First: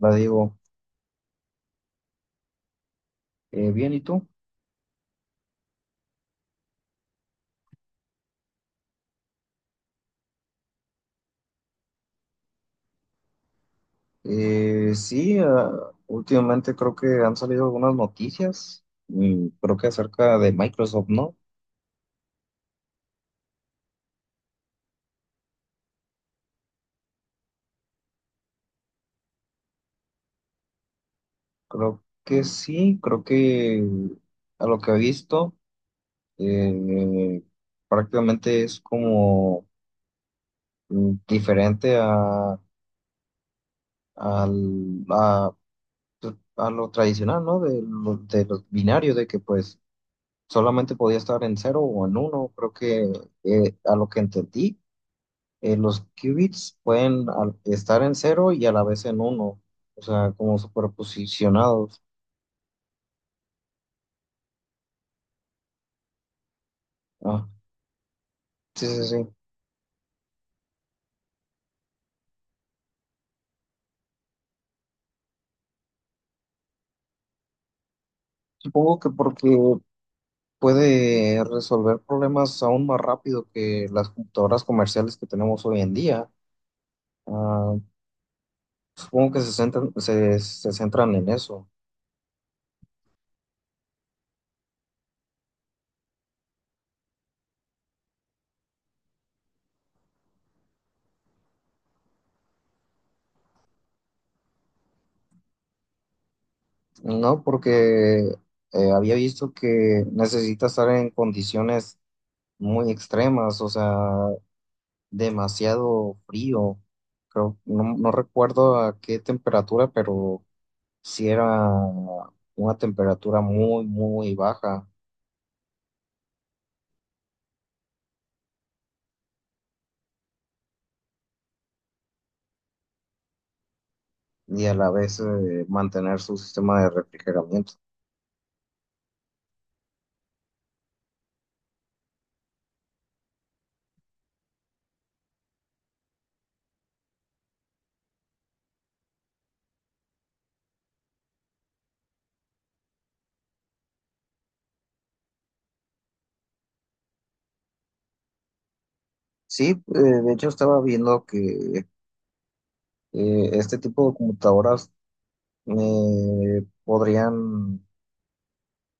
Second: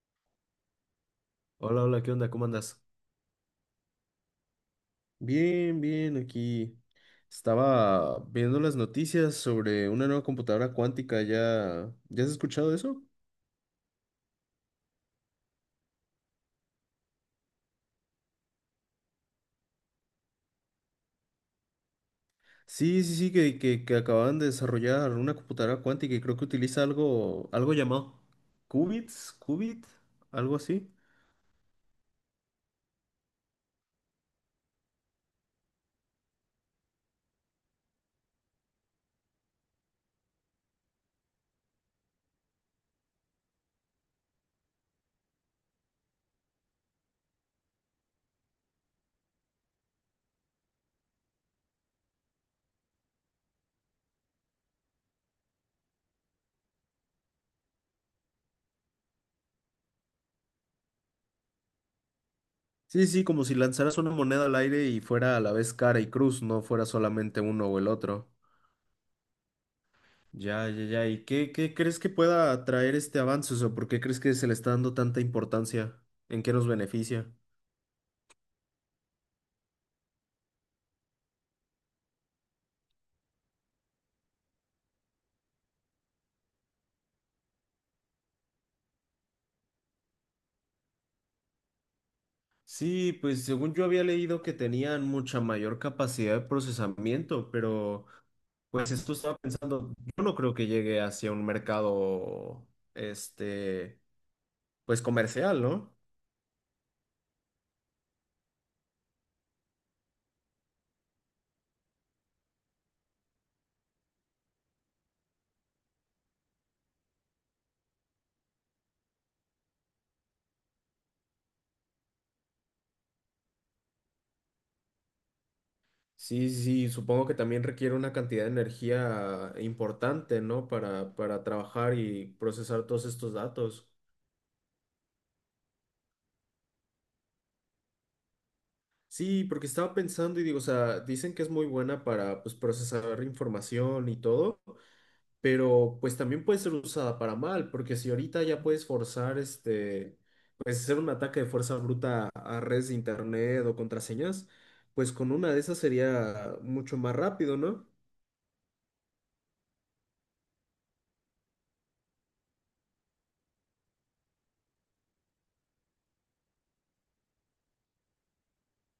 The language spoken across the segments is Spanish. La digo, Hola, hola, ¿qué onda? ¿Cómo andas? Bien, ¿y tú? Bien, bien, aquí estaba viendo las noticias sobre una nueva computadora cuántica. ¿Ya has escuchado eso? Sí, últimamente creo que han salido algunas noticias, creo que acerca de Microsoft, ¿no? Sí, sí, sí, que acaban de desarrollar una computadora cuántica y creo que utiliza algo llamado qubits, algo así. Creo que sí, creo que a lo que he visto, eh, prácticamente es como diferente a, a, pues, a lo tradicional, ¿no? De los binarios, de que pues solamente podía estar en cero o en uno, creo que a lo que entendí los qubits pueden estar en cero y a la vez en uno, o sea, como superposicionados. Sí, sí, como si lanzaras una moneda al aire y fuera a la vez cara y cruz, no fuera solamente Ah, uno o el otro. sí, sí, sí. Ya, ya, ya. ¿Y qué crees que pueda traer este avance? O sea, ¿por qué crees que se le está dando tanta importancia? ¿En qué nos beneficia? Supongo que porque puede resolver problemas aún más rápido que las computadoras comerciales que tenemos hoy en día. Ah, supongo que se centran en eso, Sí, pues según yo había leído que tenían mucha mayor capacidad de procesamiento, pero pues esto estaba pensando, yo no creo que llegue hacia un mercado, este, pues comercial, ¿no? ¿no? Porque había visto que necesita estar en condiciones muy extremas, o sea, demasiado frío. Creo, no, no recuerdo a qué temperatura, pero sí era una temperatura muy, muy baja Sí, sí, supongo que también requiere una cantidad de energía importante, ¿no? Para trabajar y procesar todos estos datos. y a la vez mantener su sistema de refrigeramiento. Sí, porque estaba pensando y digo, o sea, dicen que es muy buena para pues procesar información y todo, pero pues también puede ser usada para mal, porque si ahorita ya puedes forzar este, pues hacer un ataque de fuerza bruta a redes de internet o contraseñas, pues con una de esas sería mucho más rápido, ¿no? Sí, de hecho estaba viendo que este tipo de computadoras podrían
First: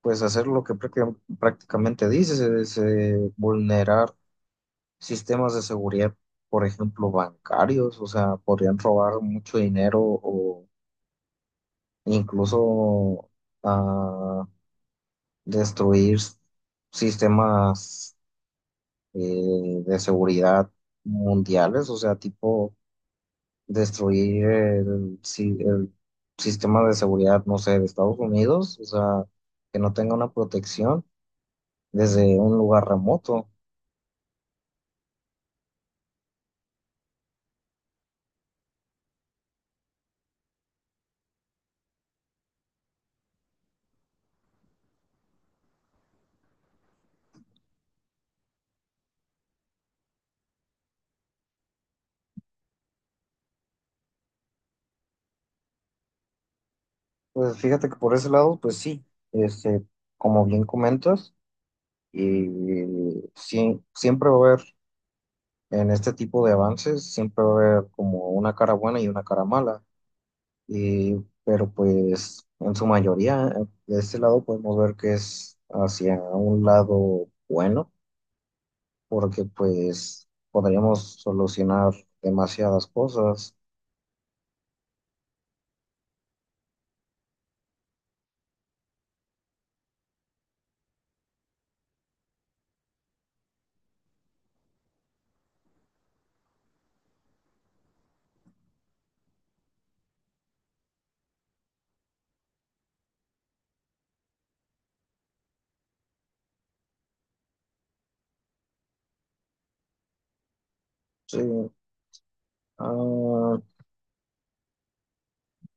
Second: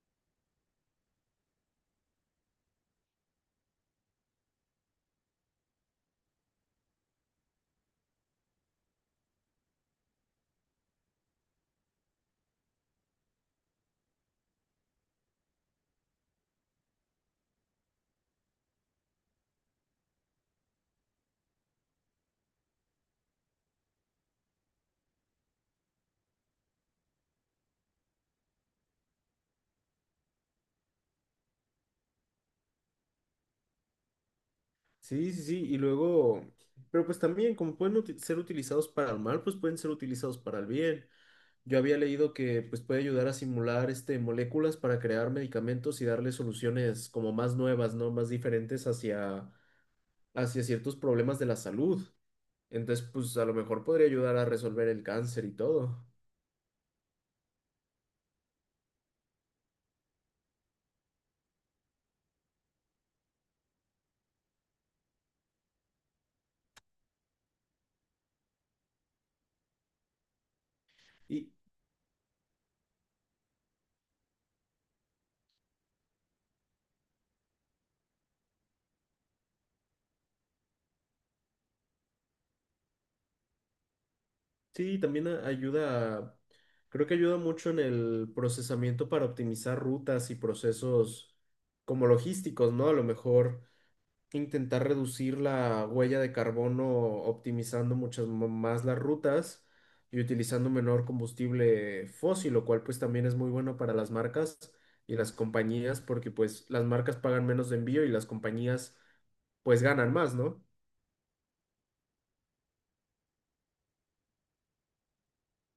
pues hacer lo que prácticamente dices, es vulnerar sistemas de seguridad, por ejemplo, bancarios, o sea, podrían robar mucho dinero o incluso ah, destruir sistemas de seguridad mundiales, o sea, tipo destruir el sistema de seguridad, no sé, de Estados Unidos, o sea, que no tenga una protección desde un lugar remoto. Sí, sí, sí, y luego, pero pues también como pueden ser utilizados para el mal, pues pueden ser utilizados para el bien. Yo había leído que pues, puede ayudar a simular este, moléculas para crear medicamentos y darle soluciones como más nuevas, ¿no? Más diferentes hacia ciertos problemas de la salud. Entonces, pues a lo mejor podría ayudar a resolver el cáncer y todo. Pues fíjate que por ese lado, pues sí, este, como bien comentas. Y sí, siempre va a haber, en este tipo de avances, siempre va a haber como una cara buena y una cara mala. Y, Y pero pues en su mayoría, de este lado podemos ver que es hacia un lado bueno, porque pues podríamos solucionar demasiadas cosas. sí, también ayuda, creo que ayuda mucho en el procesamiento para optimizar rutas y procesos como logísticos, ¿no? A lo mejor intentar reducir la huella de carbono optimizando muchas más las rutas y utilizando menor combustible fósil, lo cual pues también es muy bueno para las marcas y las compañías porque pues las marcas pagan menos de envío y las compañías pues ganan más, ¿no? Sí, ah,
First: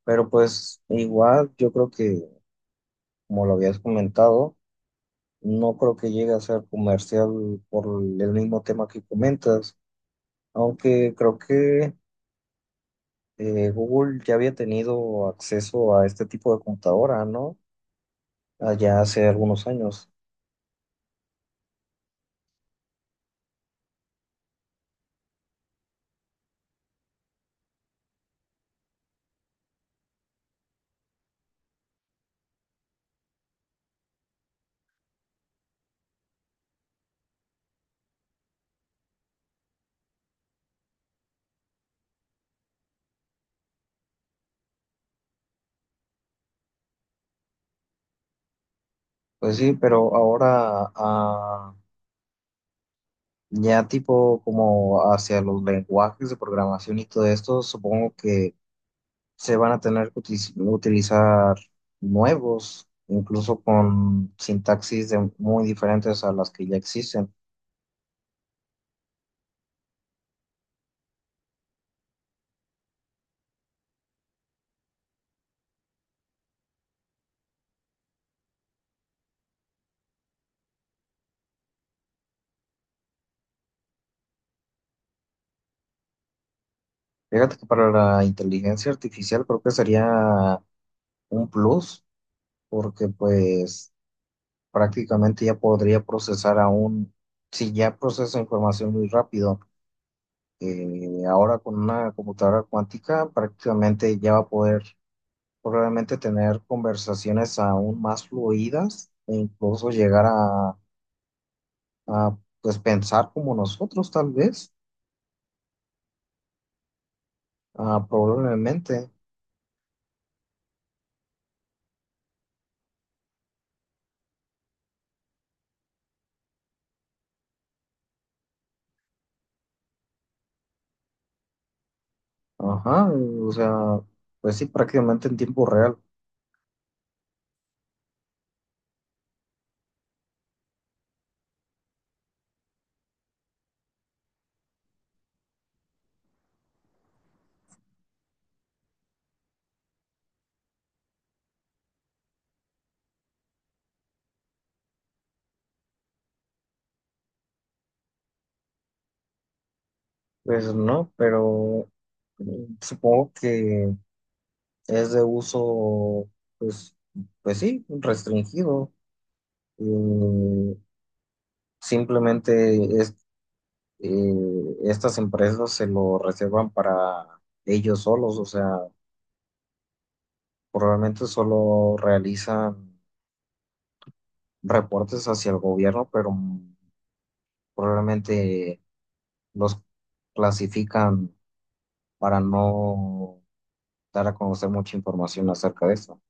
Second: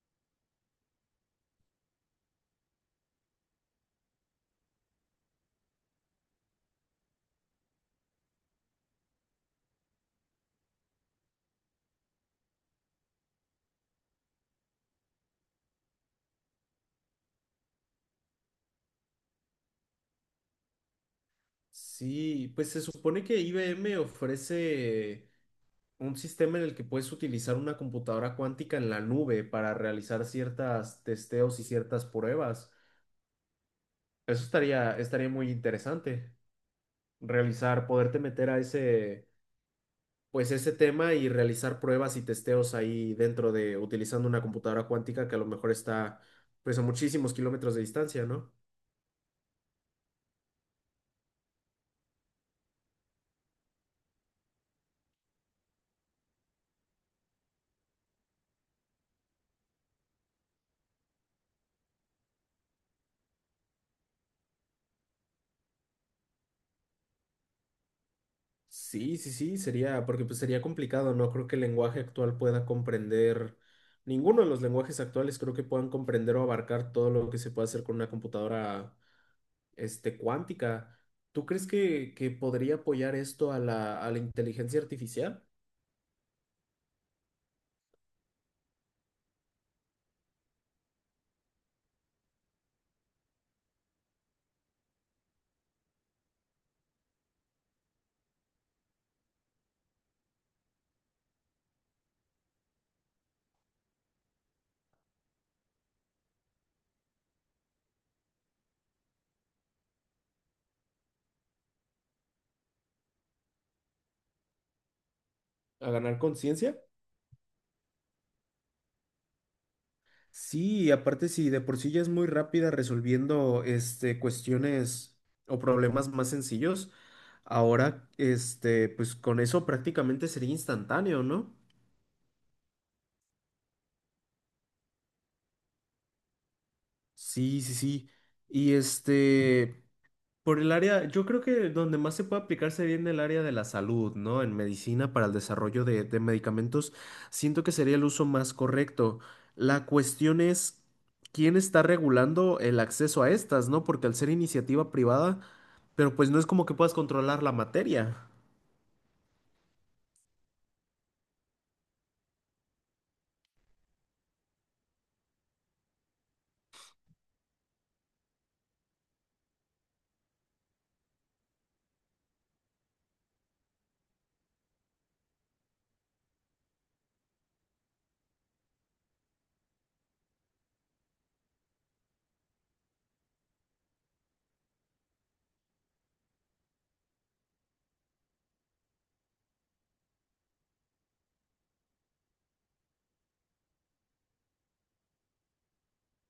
pero pues igual yo creo que, como lo habías comentado, no creo que llegue a ser comercial por el mismo tema que comentas. Aunque creo que Google ya había tenido acceso a este tipo de computadora, ¿no? Allá hace algunos años. Sí, pues se supone que IBM ofrece un sistema en el que puedes utilizar una computadora cuántica en la nube para realizar ciertas testeos y ciertas pruebas. Eso estaría muy interesante. Realizar, poderte meter a ese, pues ese tema y realizar pruebas y testeos ahí dentro de, utilizando una computadora cuántica que a lo mejor está, pues a muchísimos kilómetros de distancia, ¿no? Pues sí, pero ahora ya tipo como hacia los lenguajes de programación y todo esto, supongo que se van a tener que utilizar nuevos, incluso con sintaxis muy diferentes a las que ya existen. Sí, sí, sí, sería, porque pues sería complicado, no creo que el lenguaje actual pueda comprender, ninguno de los lenguajes actuales creo que puedan comprender o abarcar todo lo que se puede hacer con una computadora, este, cuántica. ¿Tú crees que podría apoyar esto a la inteligencia artificial? Fíjate que para la inteligencia artificial creo que sería un plus porque pues prácticamente ya podría procesar aún, si ya procesa información muy rápido, ahora con una computadora cuántica prácticamente ya va a poder probablemente tener conversaciones aún más fluidas e incluso llegar pues pensar como nosotros tal vez, ¿A ganar conciencia? Probablemente, Sí, y aparte si de por sí ya es muy rápida resolviendo este, cuestiones o problemas más sencillos, ahora este, pues con eso prácticamente sería instantáneo, ¿no? ajá, o sea, pues sí, prácticamente en tiempo real, Sí, sí, sí. Y este, por el área, yo creo que donde más se puede aplicarse bien el área de la salud, ¿no? En medicina para el desarrollo de medicamentos, siento que sería el uso más correcto. La cuestión es quién está regulando el acceso a estas, ¿no? Porque al ser iniciativa privada, pero pues no es como que puedas controlar la materia. pues no, pero eh, supongo que es de uso, pues, pues sí, restringido. Eh, simplemente es, eh, estas empresas se lo reservan para ellos solos, o sea, probablemente solo realizan reportes hacia el gobierno, pero probablemente los clasifican para no dar a conocer mucha información acerca de eso.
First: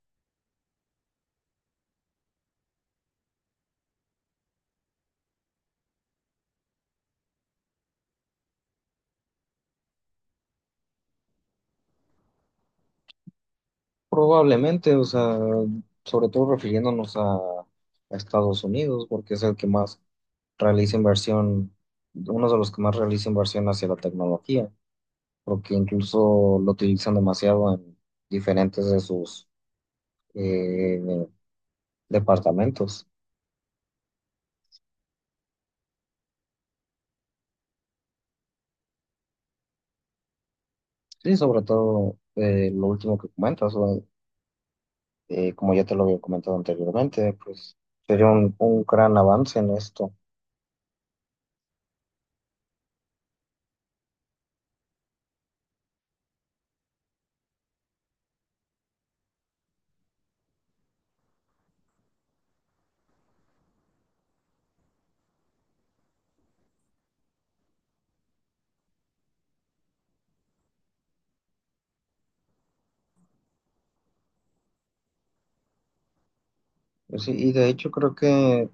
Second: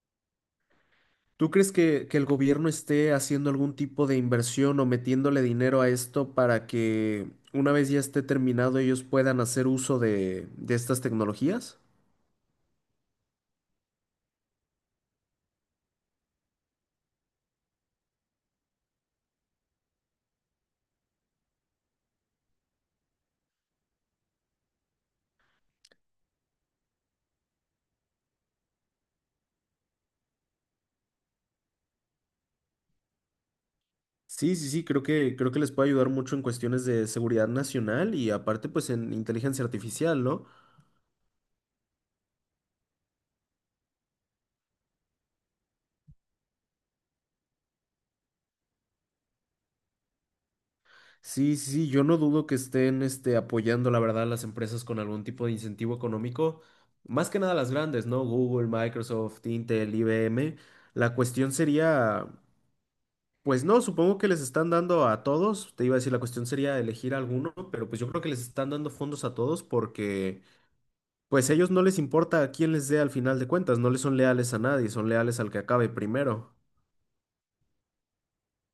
¿Tú crees que el gobierno esté haciendo algún tipo de inversión o metiéndole dinero a esto para que una vez ya esté terminado ellos puedan hacer uso de estas tecnologías? Probablemente, o sea, sobre todo refiriéndonos a Estados Unidos, porque es el que más realiza inversión, uno de los que más realiza inversión hacia la tecnología, porque incluso lo utilizan demasiado en diferentes de sus eh, departamentos. Sí, sí, sí, creo que les puede ayudar mucho en cuestiones de seguridad nacional y aparte pues en inteligencia artificial, ¿no? Sí, sobre todo lo último que comentas, o, como ya te lo había comentado anteriormente, pues sería un gran avance en esto. Sí, sí, sí, yo no dudo que estén este, apoyando, la verdad, a las empresas con algún tipo de incentivo económico, más que nada las grandes, ¿no? Google, Microsoft, Intel, IBM. La cuestión sería, pues no, supongo que les están dando a todos, te iba a decir, la cuestión sería elegir alguno, pero pues yo creo que les están dando fondos a todos porque... Pues a ellos no les importa a quién les dé al final de cuentas, no les son leales a nadie, son leales al que acabe primero. Sí, y de hecho creo que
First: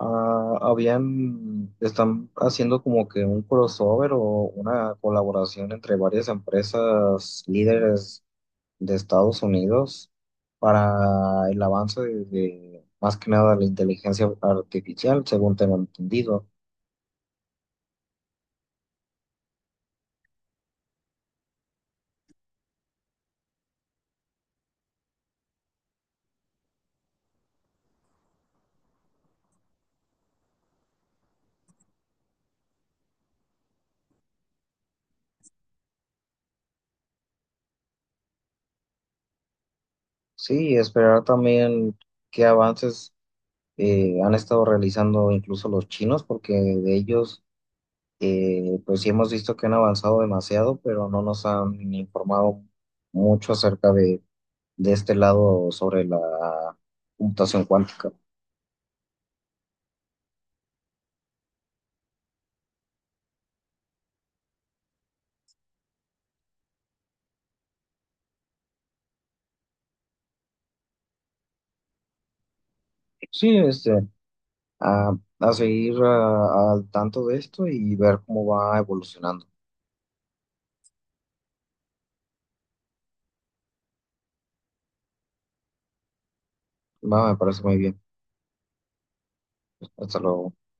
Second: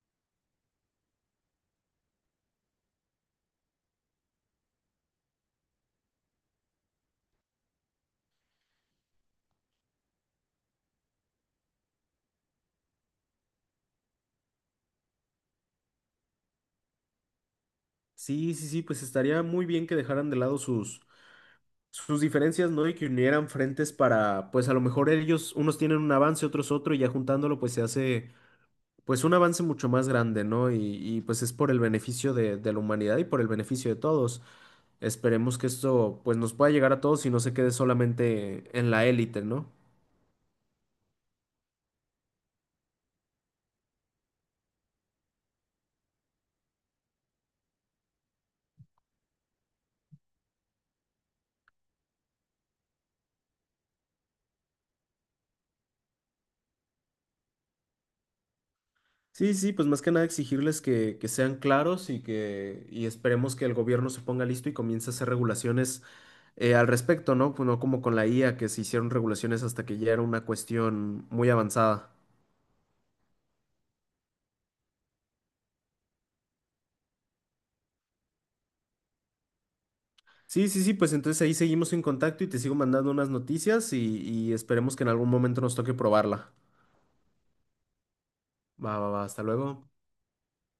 Están haciendo como que un crossover o una colaboración entre varias empresas líderes de Estados Unidos para el avance de más que nada la inteligencia artificial, según tengo entendido. Sí, sí, sí, pues estaría muy bien que dejaran de lado sus, sus diferencias, ¿no? Y que unieran frentes para, pues a lo mejor ellos, unos tienen un avance, otros otro, y ya juntándolo, pues se hace, pues un avance mucho más grande, ¿no? Y, pues es por el beneficio de la humanidad y por el beneficio de todos. Esperemos que esto, pues nos pueda llegar a todos y no se quede solamente en la élite, ¿no? Sí, y esperar también qué avances han estado realizando incluso los chinos, porque de ellos, pues sí hemos visto que han avanzado demasiado, pero no nos han informado mucho acerca de este lado sobre la computación cuántica. Sí, sí, pues más que nada exigirles que sean claros y que y esperemos que el gobierno se ponga listo y comience a hacer regulaciones al respecto, ¿no? Pues no como con la IA, que se hicieron regulaciones hasta que ya era una cuestión muy avanzada. Sí, a, a seguir al tanto de esto y ver cómo va evolucionando. Sí, sí, sí, pues entonces ahí seguimos en contacto y te sigo mandando unas noticias y esperemos que en algún momento nos toque probarla. Va, me parece muy bien. Va, va, va, hasta luego. Hasta luego.